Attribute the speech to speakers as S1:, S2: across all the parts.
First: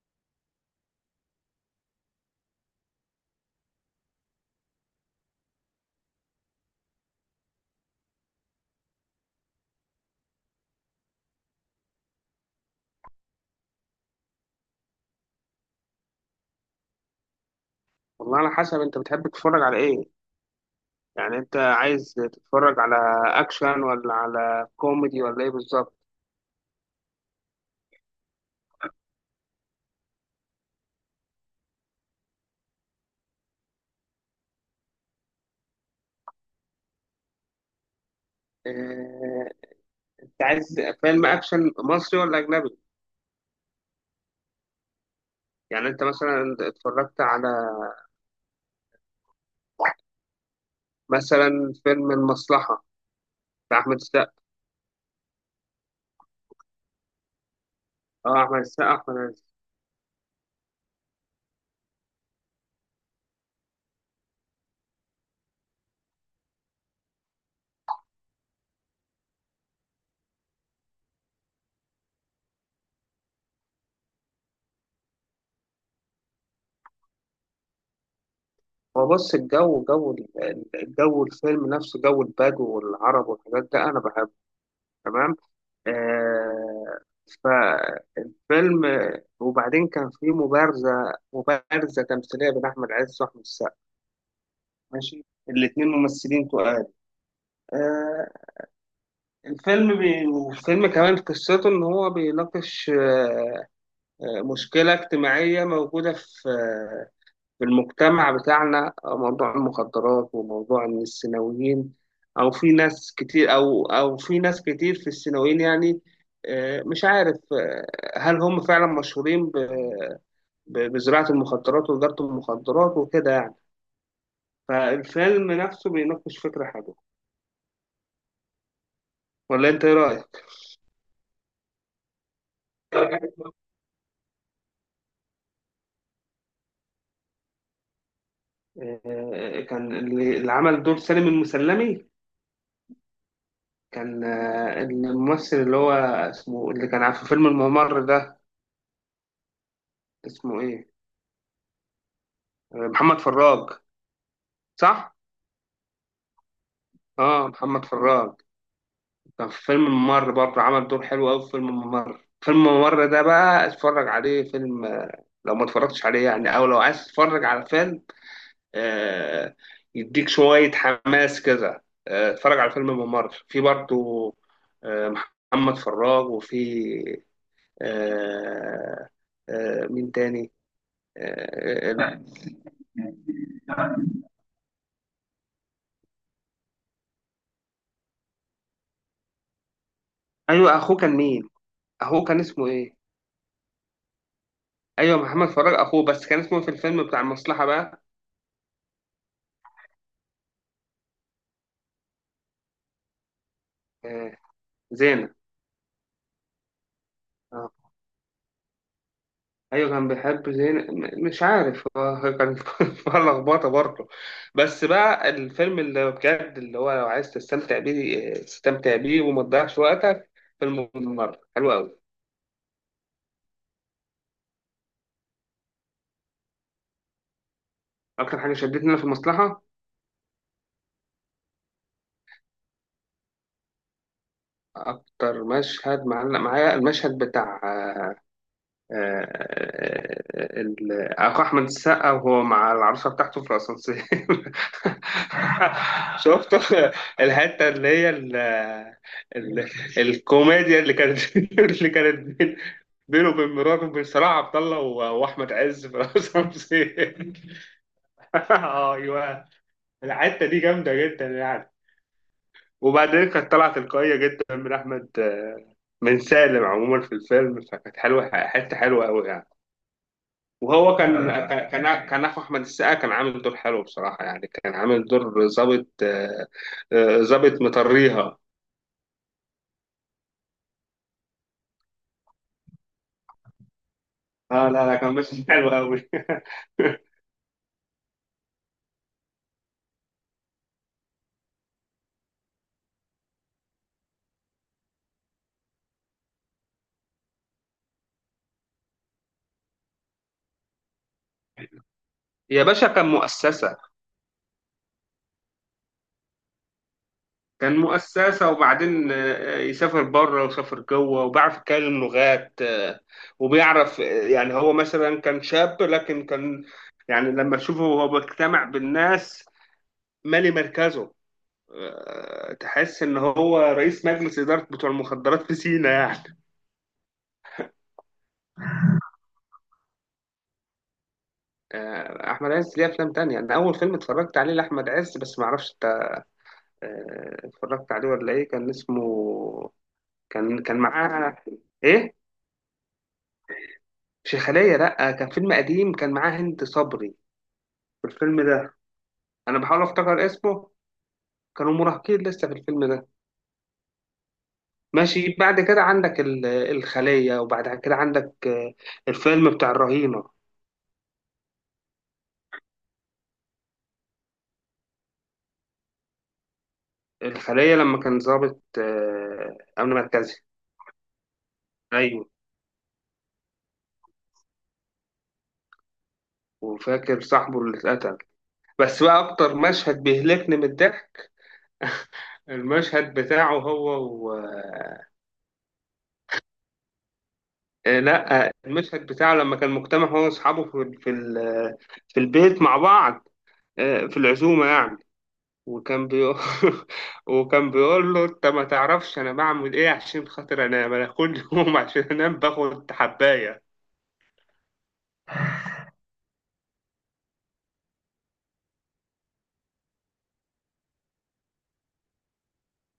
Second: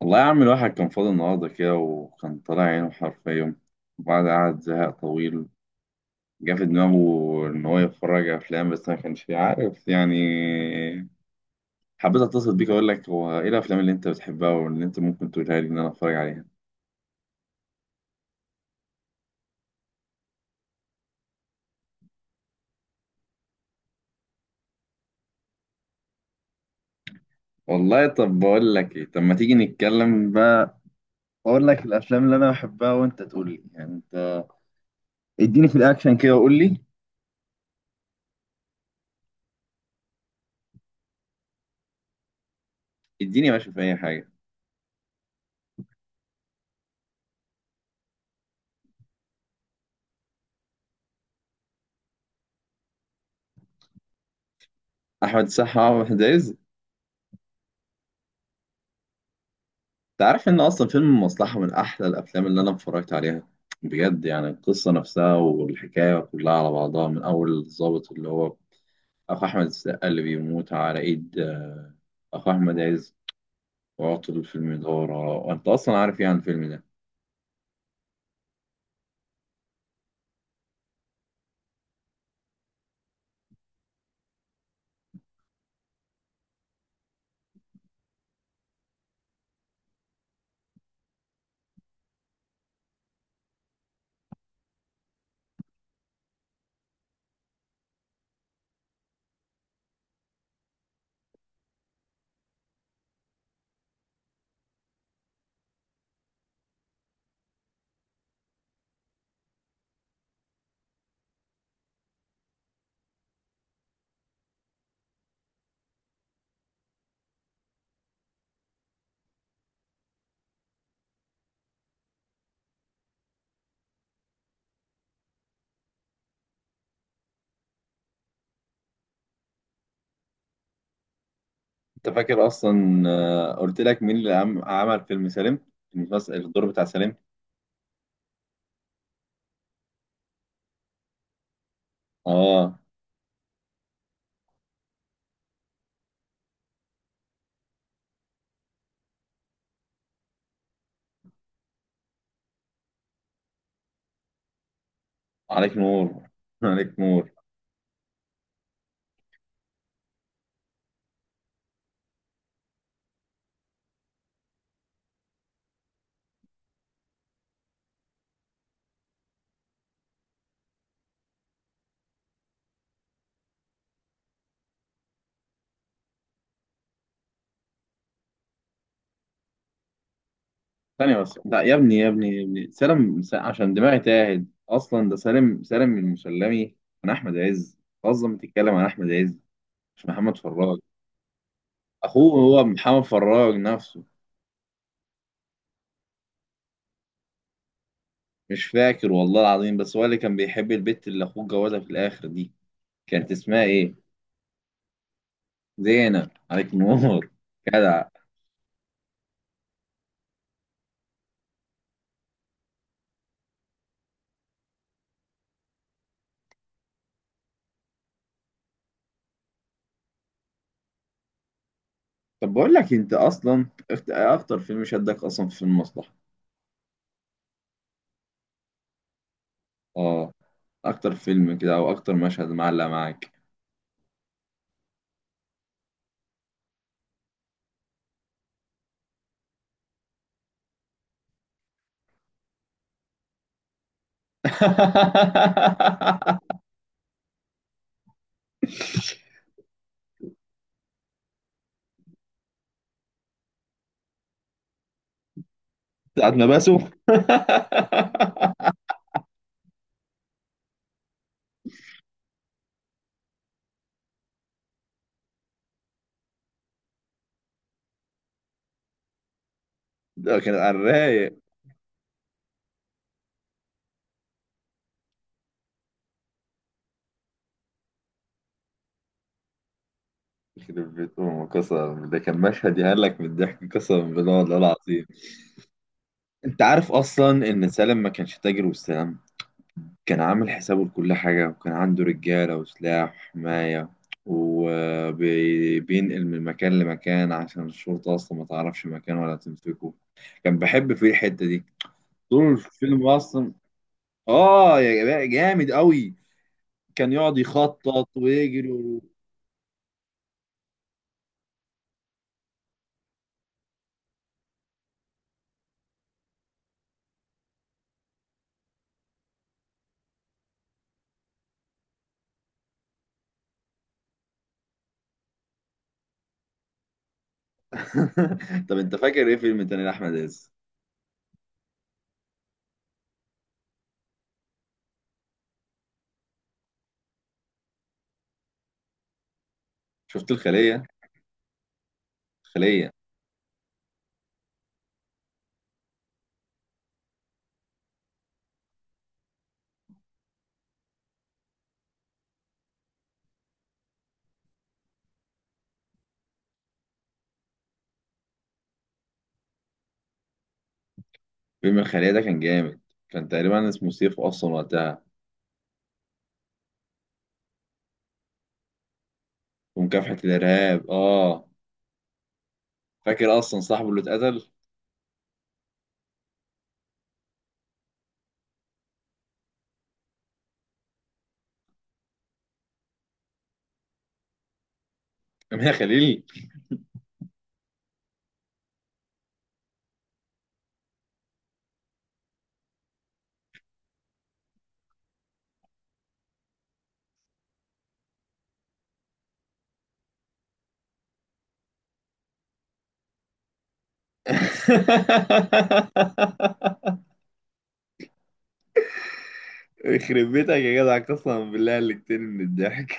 S1: والله يا عم الواحد كان فاضي النهاردة كده، وكان طالع عينه حرفيا. وبعد قعد زهق طويل جه في دماغه إن هو يتفرج على أفلام، بس ما كانش عارف يعني. حبيت أتصل بيك أقول لك هو إيه الأفلام اللي أنت بتحبها واللي أنت ممكن تقولها لي إن أنا أتفرج عليها.
S2: والله على حسب انت بتحب تتفرج على ايه. انت عايز تتفرج على اكشن ولا على كوميدي ولا ايه بالظبط؟
S1: والله طب بقول لك إيه، طب ما تيجي نتكلم بقى، أقول لك الأفلام اللي أنا بحبها وأنت تقول لي يعني أنت. اديني في الأكشن كده وقول لي.
S2: اه... انت عايز فيلم اكشن مصري ولا اجنبي؟
S1: اديني يا باشا في أي حاجة.
S2: يعني انت مثلا اتفرجت على مثلا فيلم المصلحة بتاع احمد السقا.
S1: أحمد السقا وأحمد عز.
S2: احمد السقا.
S1: تعرف ان اصلا فيلم المصلحة من احلى الافلام اللي انا اتفرجت عليها بجد، يعني القصة نفسها والحكاية كلها على بعضها من اول الضابط اللي هو اخو احمد السقا اللي بيموت على ايد اخو احمد عز وعطل في المدارة، وانت اصلا عارف يعني الفيلم ده.
S2: هو بص، الجو الفيلم نفسه، جو البدو والعرب والحاجات ده انا بحبه، تمام. آه فيلم، وبعدين كان في مبارزة تمثيلية بين أحمد عز وأحمد السقا، ماشي. الاتنين ممثلين تقال. آه الفيلم بي... الفيلم كمان قصته إن هو بيناقش مشكلة اجتماعية موجودة في في المجتمع بتاعنا، موضوع المخدرات، وموضوع إن الثانويين أو في ناس كتير في الثانويين، يعني مش عارف آه، هل هم فعلا مشهورين بزراعة المخدرات وتجارة المخدرات وكده يعني. فالفيلم نفسه بيناقش فكرة حلوة، ولا أنت إيه رأيك؟
S1: انت فاكر اصلا قلت لك مين اللي عمل فيلم سالم، المسلسل الدور بتاع سالم؟
S2: كان اللي عمل دور سالم المسلمي
S1: اه،
S2: كان الممثل اللي هو اسمه، اللي كان في فيلم الممر ده، اسمه إيه؟ محمد فراج، صح؟
S1: عليك نور عليك نور.
S2: محمد فراج كان في فيلم الممر برضه، عمل دور حلو أوي في فيلم الممر. فيلم الممر ده بقى اتفرج عليه، فيلم لو ما اتفرجتش عليه يعني، أو لو عايز تتفرج على فيلم آه، يديك شوية حماس كده، اتفرج على الفيلم بممر في برضه. آه، محمد فراج، وفي آه، مين تاني.
S1: ثانية بس، لا يا
S2: آه،
S1: ابني يا
S2: ال-
S1: ابني يا ابني، سالم عشان دماغي تاهت، اصلا ده سالم، سالم المسلمي من احمد عز، اصلا بتتكلم عن احمد عز مش محمد
S2: ايوه،
S1: فراج.
S2: اخوه كان مين؟ اخوه
S1: اخوه
S2: كان
S1: هو
S2: اسمه ايه؟
S1: محمد فراج نفسه.
S2: ايوه، محمد فراج اخوه، بس كان اسمه في الفيلم بتاع المصلحة بقى
S1: مش فاكر والله العظيم، بس هو اللي كان بيحب البت اللي اخوه جوازها في الاخر دي، كانت اسمها ايه؟
S2: آه، زينة.
S1: زينب، عليك نور
S2: آه.
S1: جدع.
S2: ايوه كان بيحب زين. مش عارف هو كان فيها لخبطه برضه. بس بقى الفيلم اللي بجد، اللي هو لو عايز تستمتع بيه تستمتع بيه وما تضيعش وقتك، فيلم الممر حلو قوي.
S1: طب بقول لك انت اصلا اكتر فيلم شدك اصلا في المصلحة؟
S2: اكتر حاجه شدتني انا في المصلحه،
S1: اه، اكتر فيلم كده او اكتر مشهد معلق معاك؟
S2: اكتر مشهد معلق معايا، المشهد بتاع اخو احمد السقا وهو مع العروسه بتاعته في الاسانسير. شفت الحته اللي هي ال ال الكوميديا اللي كانت اللي كانت بينه وبين مراته وبين صلاح عبد الله واحمد عز في
S1: ساعة ما بسوا
S2: الاسانسير. ايوه، الحته دي جامده جدا يعني. وبعدين كانت طالعه تلقائيه جدا من احمد آه، من سالم عموما في الفيلم، فكانت حلوه، حته حلوه قوي يعني.
S1: ده كان على
S2: وهو كان
S1: الرايق.
S2: كان كان اخو احمد السقا كان عامل دور حلو بصراحه، يعني كان عامل دور ظابط آه، آه، ظابط مطريها.
S1: يخرب بيت أمه قسما، ده كان مشهد يهلك من الضحك قسما بالله والله
S2: اه لا لا،
S1: العظيم.
S2: كان ماشي حلو قوي.
S1: أنت عارف أصلا إن سالم ما كانش تاجر والسلام، كان عامل حسابه لكل حاجة، وكان عنده رجالة وسلاح وحماية، وبينقل من مكان لمكان عشان الشرطة أصلا ما تعرفش مكان ولا تمسكه. كان بحب فيه الحتة دي طول
S2: يا باشا، كان
S1: الفيلم أصلا.
S2: مؤسسه.
S1: آه يا جماعة جامد أوي، كان يقعد
S2: كان
S1: يخطط
S2: مؤسسه،
S1: ويجري.
S2: وبعدين يسافر بره وسافر جوه، وبيعرف يتكلم لغات، آه، وبيعرف آه، يعني هو مثلا كان شاب لكن كان، يعني لما تشوفه وهو بيجتمع بالناس، مالي مركزه، تحس ان هو رئيس مجلس اداره بتوع المخدرات في سينا يعني.
S1: طب انت فاكر ايه فيلم تاني لاحمد عز؟
S2: احمد عز ليه افلام تانية. انا اول فيلم اتفرجت عليه لاحمد عز، بس ما اعرفش انت اتفرجت عليه ولا ايه، كان اسمه
S1: شفت
S2: كان كان
S1: الخليه؟
S2: معاه ايه؟
S1: الخليه.
S2: شيخاليه، لا كان فيلم قديم كان معاه هند صبري في الفيلم ده، انا بحاول افتكر اسمه. كانوا مراهقين لسه في الفيلم ده. ماشي، بعد كده عندك الخليه، وبعد كده عندك الفيلم بتاع الرهينه.
S1: فيلم الخليه ده كان جامد، كان تقريبا اسمه سيف اصلا وقتها،
S2: الخلية لما كان ضابط أمن
S1: ومكافحه
S2: مركزي.
S1: الارهاب، اه.
S2: أيوه.
S1: فاكر اصلا صاحبه اللي اتقتل؟
S2: وفاكر صاحبه اللي اتقتل. بس بقى أكتر مشهد بيهلكني من الضحك، المشهد بتاعه هو و...
S1: امير خليل.
S2: آه، لا آه، المشهد بتاعه لما كان مجتمع هو وأصحابه في في البيت مع بعض، في العزومة يعني. وكان بيقول وكان بيقول له: أنت ما تعرفش أنا بعمل إيه عشان خاطر أنام؟ أنا كل يوم عشان أنام باخد حباية.
S1: يخرب بيتك يا جدع قسما بالله اللي كتير من الضحك.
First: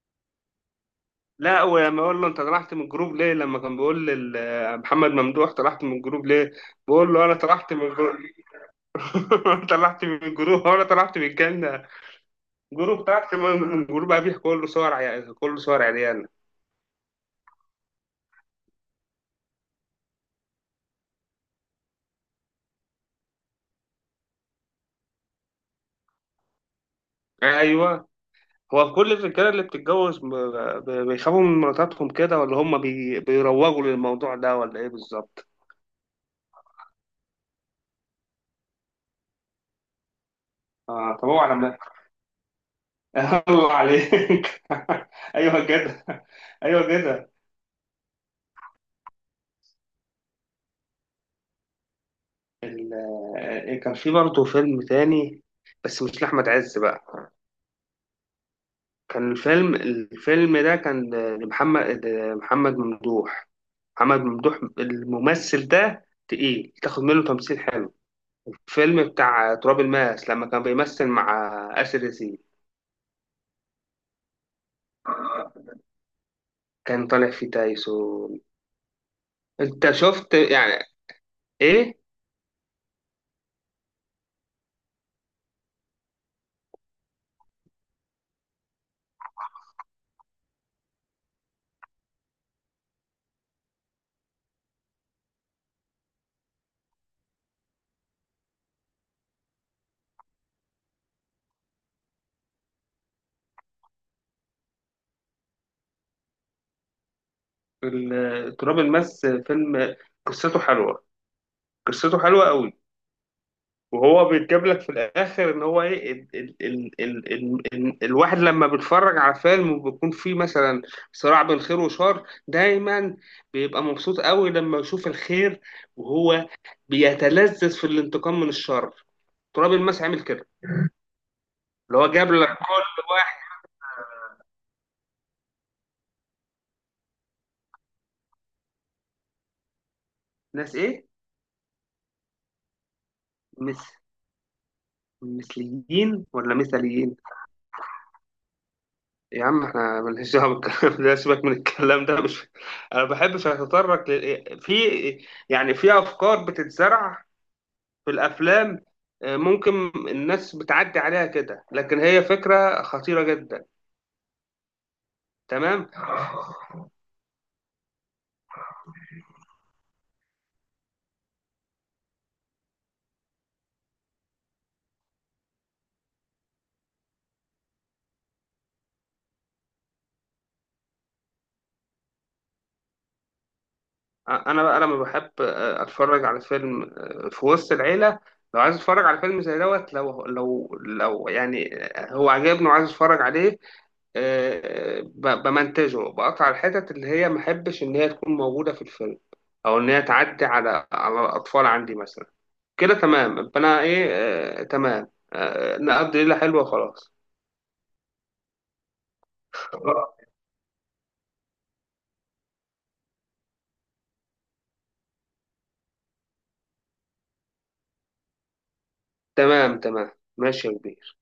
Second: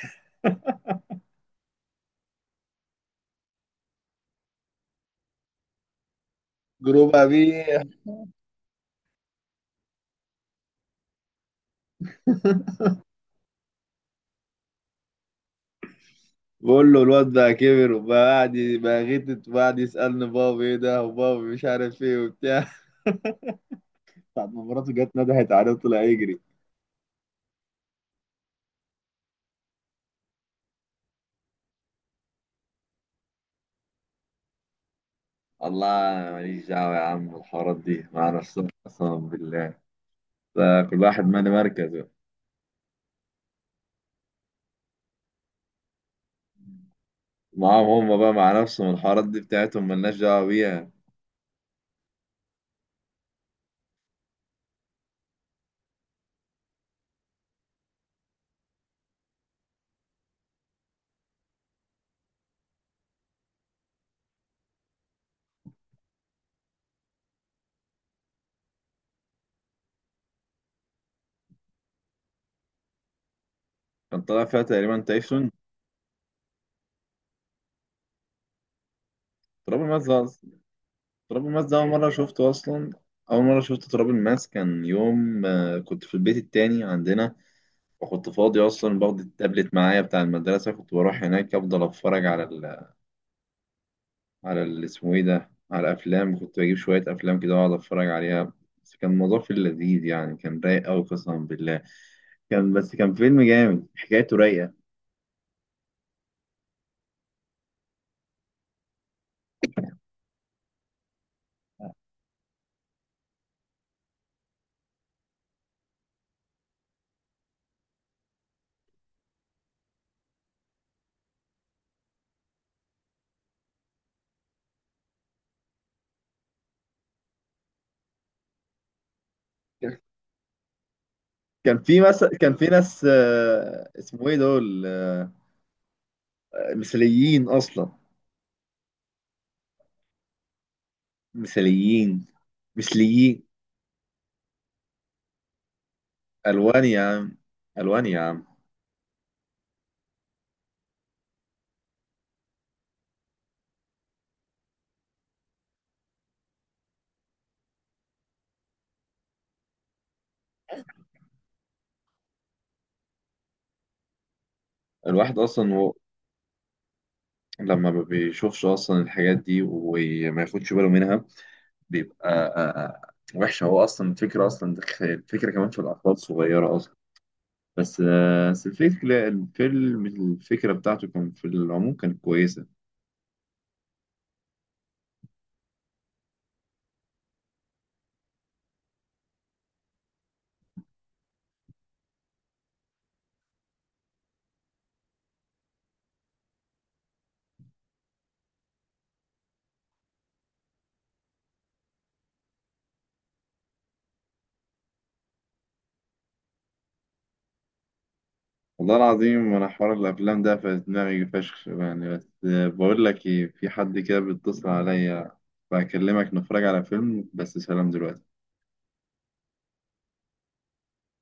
S2: لا، ولما اقول له انت طلعت من الجروب ليه، لما كان بيقول لي محمد ممدوح طلعت من الجروب ليه، بقول
S1: جروب
S2: له انا طلعت
S1: ابيه.
S2: من الجروب. انا طلعت من الجروب، انا طلعت من الجنه. جروب طلعت من جروب ابيح كله صور عيال كله صور عريان.
S1: بقول له الواد بقى كبر وبقى بقى غتت وقاعد يسالني بابا ايه ده، وبابا مش عارف ايه وبتاع. ساعة ما مراته جت ندهت عليه وطلع يجري.
S2: ايوه، هو كل الرجاله اللي بتتجوز بيخافوا من مراتاتهم كده، ولا هم بيروجوا للموضوع ده، ولا ايه بالظبط؟
S1: الله، أنا ماليش دعوة يا عم، الحوارات دي مع نفسهم قسما بالله، ده كل
S2: اه،
S1: واحد
S2: طب هو
S1: مالي
S2: على مالك،
S1: مركزه.
S2: الله عليك. ايوه كده، ايوه كده.
S1: معاهم هم بقى مع نفسهم، الحوارات دي بتاعتهم مالناش دعوة بيها.
S2: ال- كان في برضه فيلم تاني، بس مش لأحمد عز بقى، كان الفيلم ده كان محمد ممدوح. محمد ممدوح الممثل ده تقيل، تاخد منه تمثيل حلو. الفيلم بتاع تراب الماس لما كان بيمثل مع آسر ياسين،
S1: كان طالع فيها تقريبا تايسون.
S2: كان طالع فيه تايسون.
S1: تراب
S2: انت
S1: الماس ده
S2: شفت
S1: أصلا،
S2: يعني.
S1: تراب الماس ده أول
S2: ايه
S1: مرة شفته أصلا، أول مرة شفت تراب الماس كان يوم كنت في البيت التاني عندنا، وكنت فاضي أصلا، باخد التابلت معايا بتاع المدرسة، كنت بروح هناك أفضل أتفرج على، على اسمه ايه ده، على افلام، كنت بجيب شويه افلام كده واقعد اتفرج عليها. بس كان الموضوع في اللذيذ يعني، كان رايق قوي قسما بالله، كان، بس كان فيلم جامد حكايته رايقه.
S2: تراب الماس، فيلم قصته حلوة، قصته حلوة قوي. وهو بيتجاب لك في الاخر ان هو ايه، ال ال ال ال ال ال الواحد لما بيتفرج على فيلم وبيكون فيه مثلا صراع بين خير وشر دايما، بيبقى مبسوط قوي لما يشوف الخير، وهو بيتلذذ في الانتقام من الشر. تراب الماس عامل كده،
S1: كان
S2: اللي
S1: في
S2: هو
S1: مثلا
S2: جاب لك
S1: كان في
S2: كل
S1: ناس
S2: واحد.
S1: اسمه ايه دول، مثاليين اصلا،
S2: ناس ايه؟
S1: مثاليين، مثليين.
S2: مس، مثليين ولا
S1: الوان يا
S2: مثليين؟
S1: عم، الوان يا عم.
S2: يا عم احنا مالناش دعوه بالكلام ده، سيبك من الكلام ده. مش انا بحبش اتطرق في، يعني في افكار بتتزرع في الافلام، ممكن الناس بتعدي عليها كده، لكن هي فكره خطيره جدا.
S1: الواحد اصلا
S2: تمام.
S1: و... لما ما بيشوفش اصلا الحاجات دي وما ياخدش باله منها، بيبقى وحش. هو اصلا الفكره اصلا الفكره كمان في الاطفال الصغيره اصلا. بس الفكره الفيلم الفكره بتاعته كان في العموم كانت كويسه.
S2: انا بقى لما بحب اتفرج على فيلم في وسط العيله، لو عايز اتفرج على فيلم زي دوت، لو يعني هو عجبني وعايز اتفرج عليه، بمنتجه، بقطع الحتت اللي هي ما احبش ان هي تكون موجوده في الفيلم، او ان هي تعدي على على الاطفال عندي مثلا، كده تمام، يبقى انا ايه تمام. نقضي ليله حلوه، خلاص.
S1: والله العظيم انا حوار
S2: آه،
S1: الافلام ده في دماغي فشخ يعني، بس بقول لك ايه، في حد كده بيتصل عليا، بكلمك نتفرج على فيلم، بس سلام دلوقتي.
S2: تمام تمام، ماشي يا كبير.